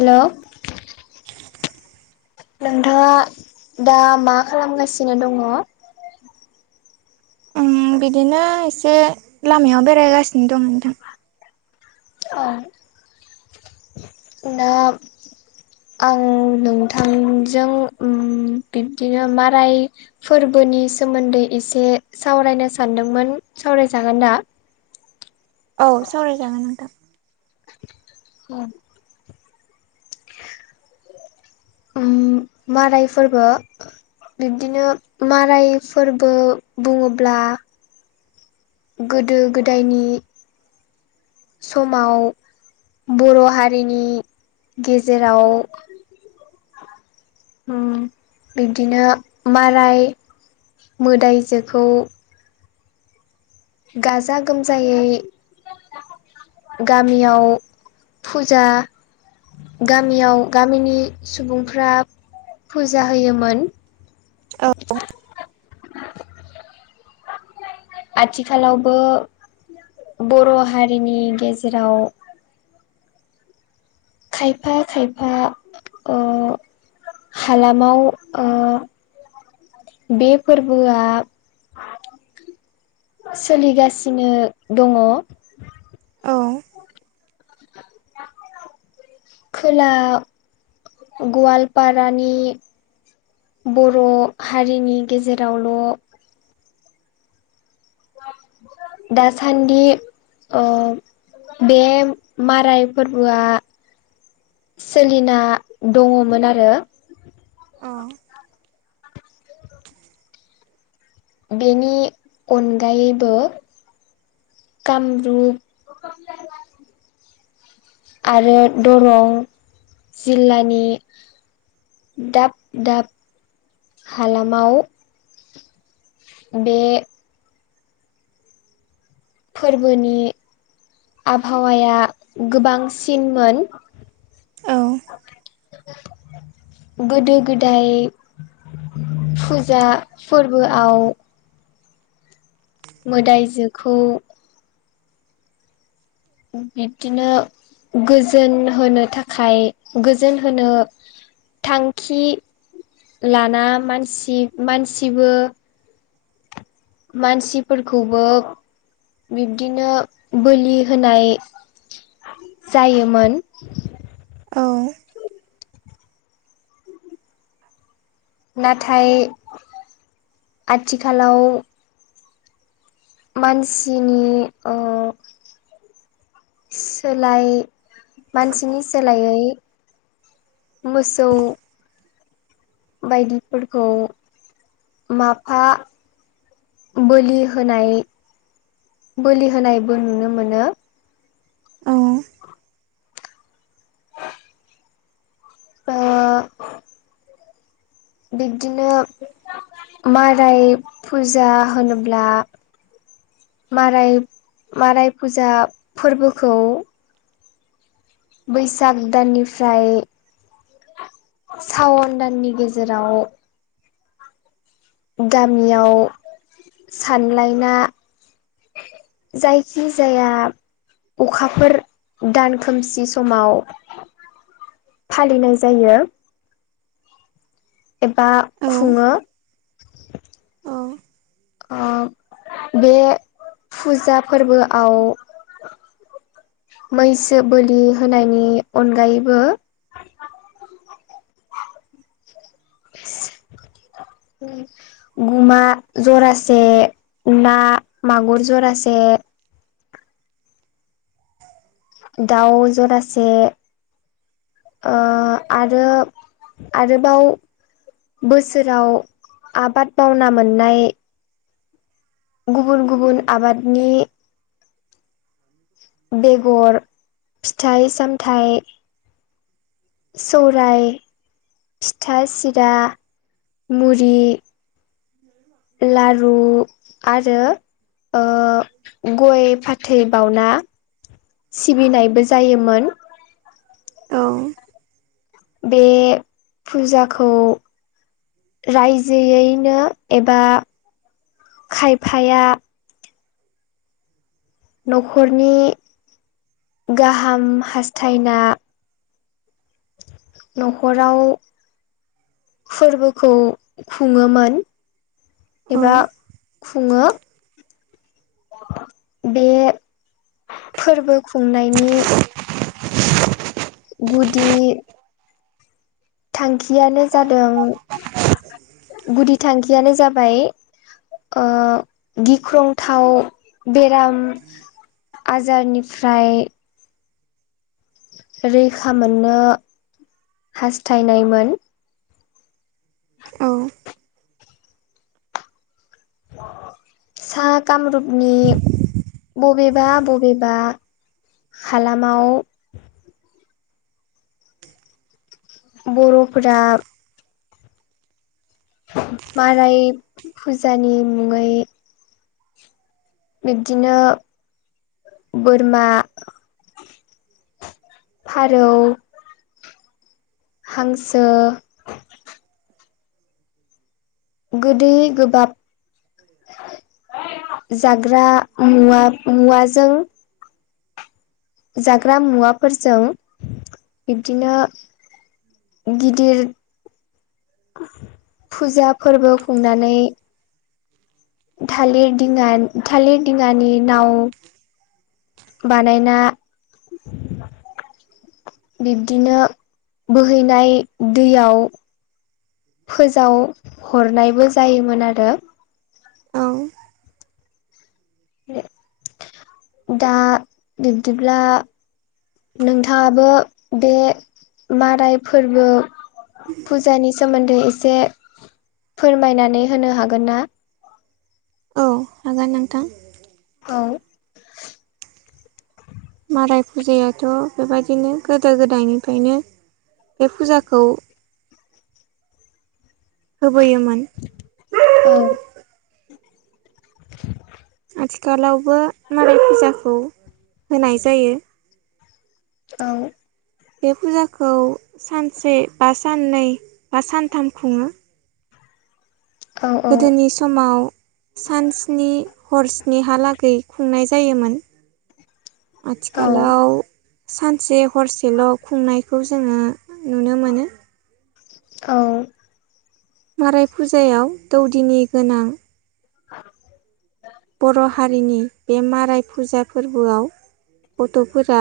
Hello नोंथाङा दा मा खालामगासिनो दङ? ओम बिदिनो एसे लामायाव बेरायगासिनो दं नोंथां। औ नाब आं नोंथांजों उम बिब्दिनो मा राय फोरबोनि सोमोन्दै एसे सावरायनो सानदोंमोन। सावरायजागोन दा? औ सावरायजागोन नोंथां। उम उम माराय फोरबो बिब्दिनो माराय फोरबो बुङोब्ला गोदो गोदायनि समाव बर' हारिनि गेजेराव उम बिब्दिनो माराय मोदायजोखौ गाजा गोमजायै गामियाव फुजा गामियाव गामिनि सुबुंफ्रा फुजा होयोमोन। औ आथिखालावबो बर' हारिनि गेजेराव खायफा खायफा ओ हालामाव ओ बे फोरबोआ सोलिगासिनो दङ औ [inaudible] खोला गवालपारानि बर' हारिनि गेजेरावल' दासान्दि ओ बे माराय फोरबोआ सोलिना दङमोन आरो। ओ बेनि अनगायैबो कामरुप आरो दरं जिल्लानि दाब दाब हालामाव बे फोरबोनि आबहावाया गोबांसिनमोन औ गोदो गोदाय फुजा फोरबोआव मोदायजोखौ बिबदिनो गोजोन होनो थाखाय गोजोन होनो थांखि लाना मानसि मानसिबो मानसिफोरखौबो बिब्दिनो बोलि होनाय जायोमोन औ नाथाय आथिखालाव मानसिनि ओ सोलाय मानसिनि सोलायै मोसौ बायदिफोरखौ माफा बोलि होनाय बोलि होनायबो नुनो मोनो औ ओ बिब्दिनो माराय फुजा होनोब्ला माराय माराय फुजा फोरबोखौ बैसाग दाननिफ्राय सावन दाननि गेजेराव गामियाव सानलायना जायखि जाया अखाफोर दान खोमसि समाव फालिनाय जायो। एबा औ खुङो ओ बे फुजा फोरबोआव मैसो बोलि होनायनि अनगायैबो [unintelligible] गुमा जरासे ना मागुर जरासे दाउ जरसे ओ आरो आरोबाव बोसोराव आबाद मावना मोननाय गुबुन गुबुन आबादनि बेगर फिथाइ सामथाइ सौराय फिथा सिरा मुरि [inaudible] लारु आरो ओ गय फाथै बावना सिबिनायबो जायोमोन औ बे फुजाखौ रायजोयैनो एबा खायफाया न'खरनि गाहाम हास्थायना न'खराव फोरबोखौ खुङोमोन एबा खुङो बे फोरबो खुंनायनि गुदि थांखियानो जादों गुदि थांखियानो जाबाय ओ गिख्रंथाव बेराम आजारनिफ्राय रैखा मोननो हास्थायनायमोन औ सा कामरुपनि बबेबा बबेबा हालामाव बर'फोरा माराय फुजानि मुङै बिब्दिनो बोरमा फारौ हांसो गोदै गोबाब जाग्रा मुवा मुवाजों जाग्रा मुवाफोरजों बिब्दिनो गिदिर फुजा फोरबो खुंनानै थालिर दिङा थालिर दिङानि नाव बानायना बिब्दिनो बोहैनाय दैयाव फोजावहरनायबो जायोमोन आरो औ दा बिब्दिब्ला नोंथाङाबो बे माराय फोरबो फुजानि सोमोन्दै एसे फोरमायनानै होनो हागोन ना औ हागोन नोंथां औ माराय फुजायाथ' बेबायदिनो गोदो गोदायनिफ्रायनो बे फुजाखौ होबोयोमोन औ [inaudible] आथिखालावबो मालाय फुजाखौ होनाय जायो औ बे फुजाखौ सानसे बा साननै बा सानथाम खुङो औ औ गोदोनि समाव सान सनि हरस्निहालागै खुंनाय जायोमोन औ आथिखालाव सानसे हरसेल' खुंनायखौ जोङो नुनो मोनो औ बाराय फुजायाव दौदिनि गोनां [unintelligible] बर' हारिनि बे माराय फुजा फोरबोआव गथ'फोरा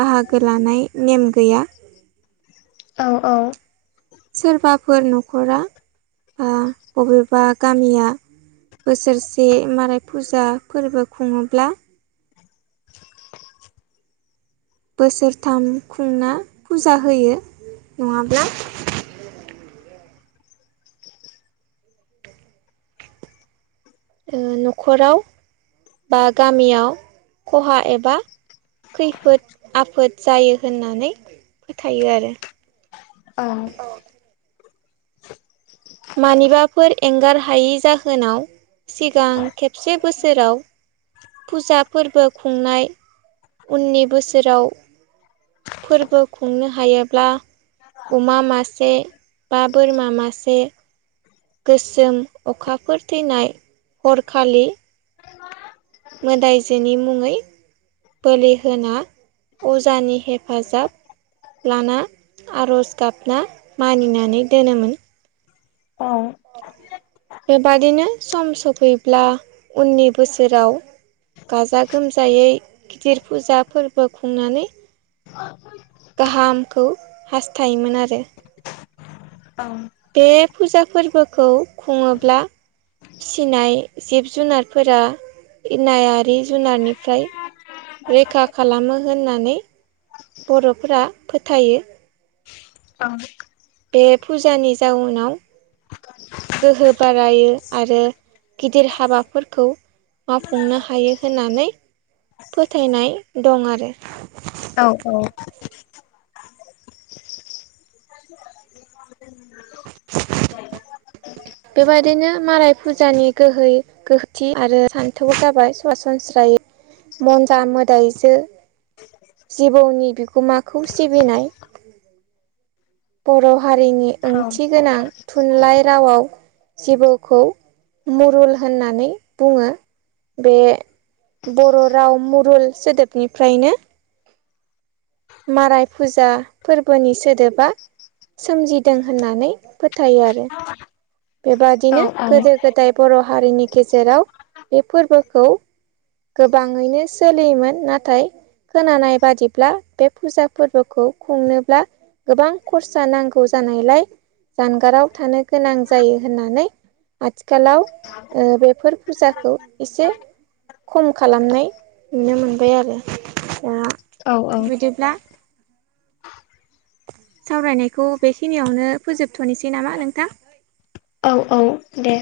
बाहागो लानाय नेम गैया औ-औ सोरबाफोर न'खरा बा बबेबा गामिया बोसोरसे माराय फुजा फोरबो खुङोब्ला बोसोरथाम खुंना फुजा होयो नङाब्ला न'खराव बा गामियाव खहा एबा खैफोद आफोद जायो होननानै फोथायो आरो औ मानिबाफोर एंगार हायि जाहोनाव सिगां खेबसे बोसोराव फुजा फोरबो खुंनाय उननि बोसोराव फोरबो खुंनो हायोब्ला अमा मासे बा बोरमा मासे गोसोम अखाफोर थैनाय हरखालि मोदायजोेनि मुङै बोलि होना अजानि हेफाजाब लाना आर'ज गाबना मानिनानै दोनोमोन। औ बेबादिनो सम सफैब्ला उननि बोसोराव गाजा गोमजायै गिदिर फुजा फोरबो खुंनानै [inaudible] गाहामखौ हास्थायोमोन आरो। औ बे फुजा फोरबोखौ खुङोब्ला फिसिनाय जिब जुनारफोरा इनायारि जुनारनिफ्राय रैखा खालामो होननानै बर'फोरा फोथायो। [unintelligible] बे फुजानि जाउनाव गोहो बारायो आरो गिदिर हाबाफोरखौ मावफुंनो हायो होननानै फोथायनाय दं आरो। औ-औ [inaudible] [unintelligible] बेबायदिनो माराय फुजानि गोहोयै गोहोथि आरो सान्थौबो जाबाय सरासनस्रायै। मन्जा मोदायजो जिबौनि बिगोमाखौ सिबिनाय बर' हारिनि ओंथि गोनां थुनलाइ रावाव जिबौखौ मुरुल होननानै बुङो बे बर' राव मुरुल सोदोबनिफ्रायनो माराय फुजा फोरबोनि सोदोबा सोमजिदों होननानै फोथायो आरो। बेबादिनो गोदो गोदाय बर' हारिनि गेजेराव बे फोरबोखौ गोबाङैनो सोलियोमोन नाथाय खोनानाय बादिब्ला बे फुजा फोरबोखौ खुंनोब्ला गोबां खरसा नांगौ जानायलाय जानगाराव थानो गोनां जायो होननानै आथिखालाव बेफोर फुजाखौ एसे खम खालामनाय नुनो मोनबाय आरो। दा बिदिब्ला सावरायनायखौ बेखिनियावनो फोजोबथ'नोसै नामा नोंथां? औ औ दे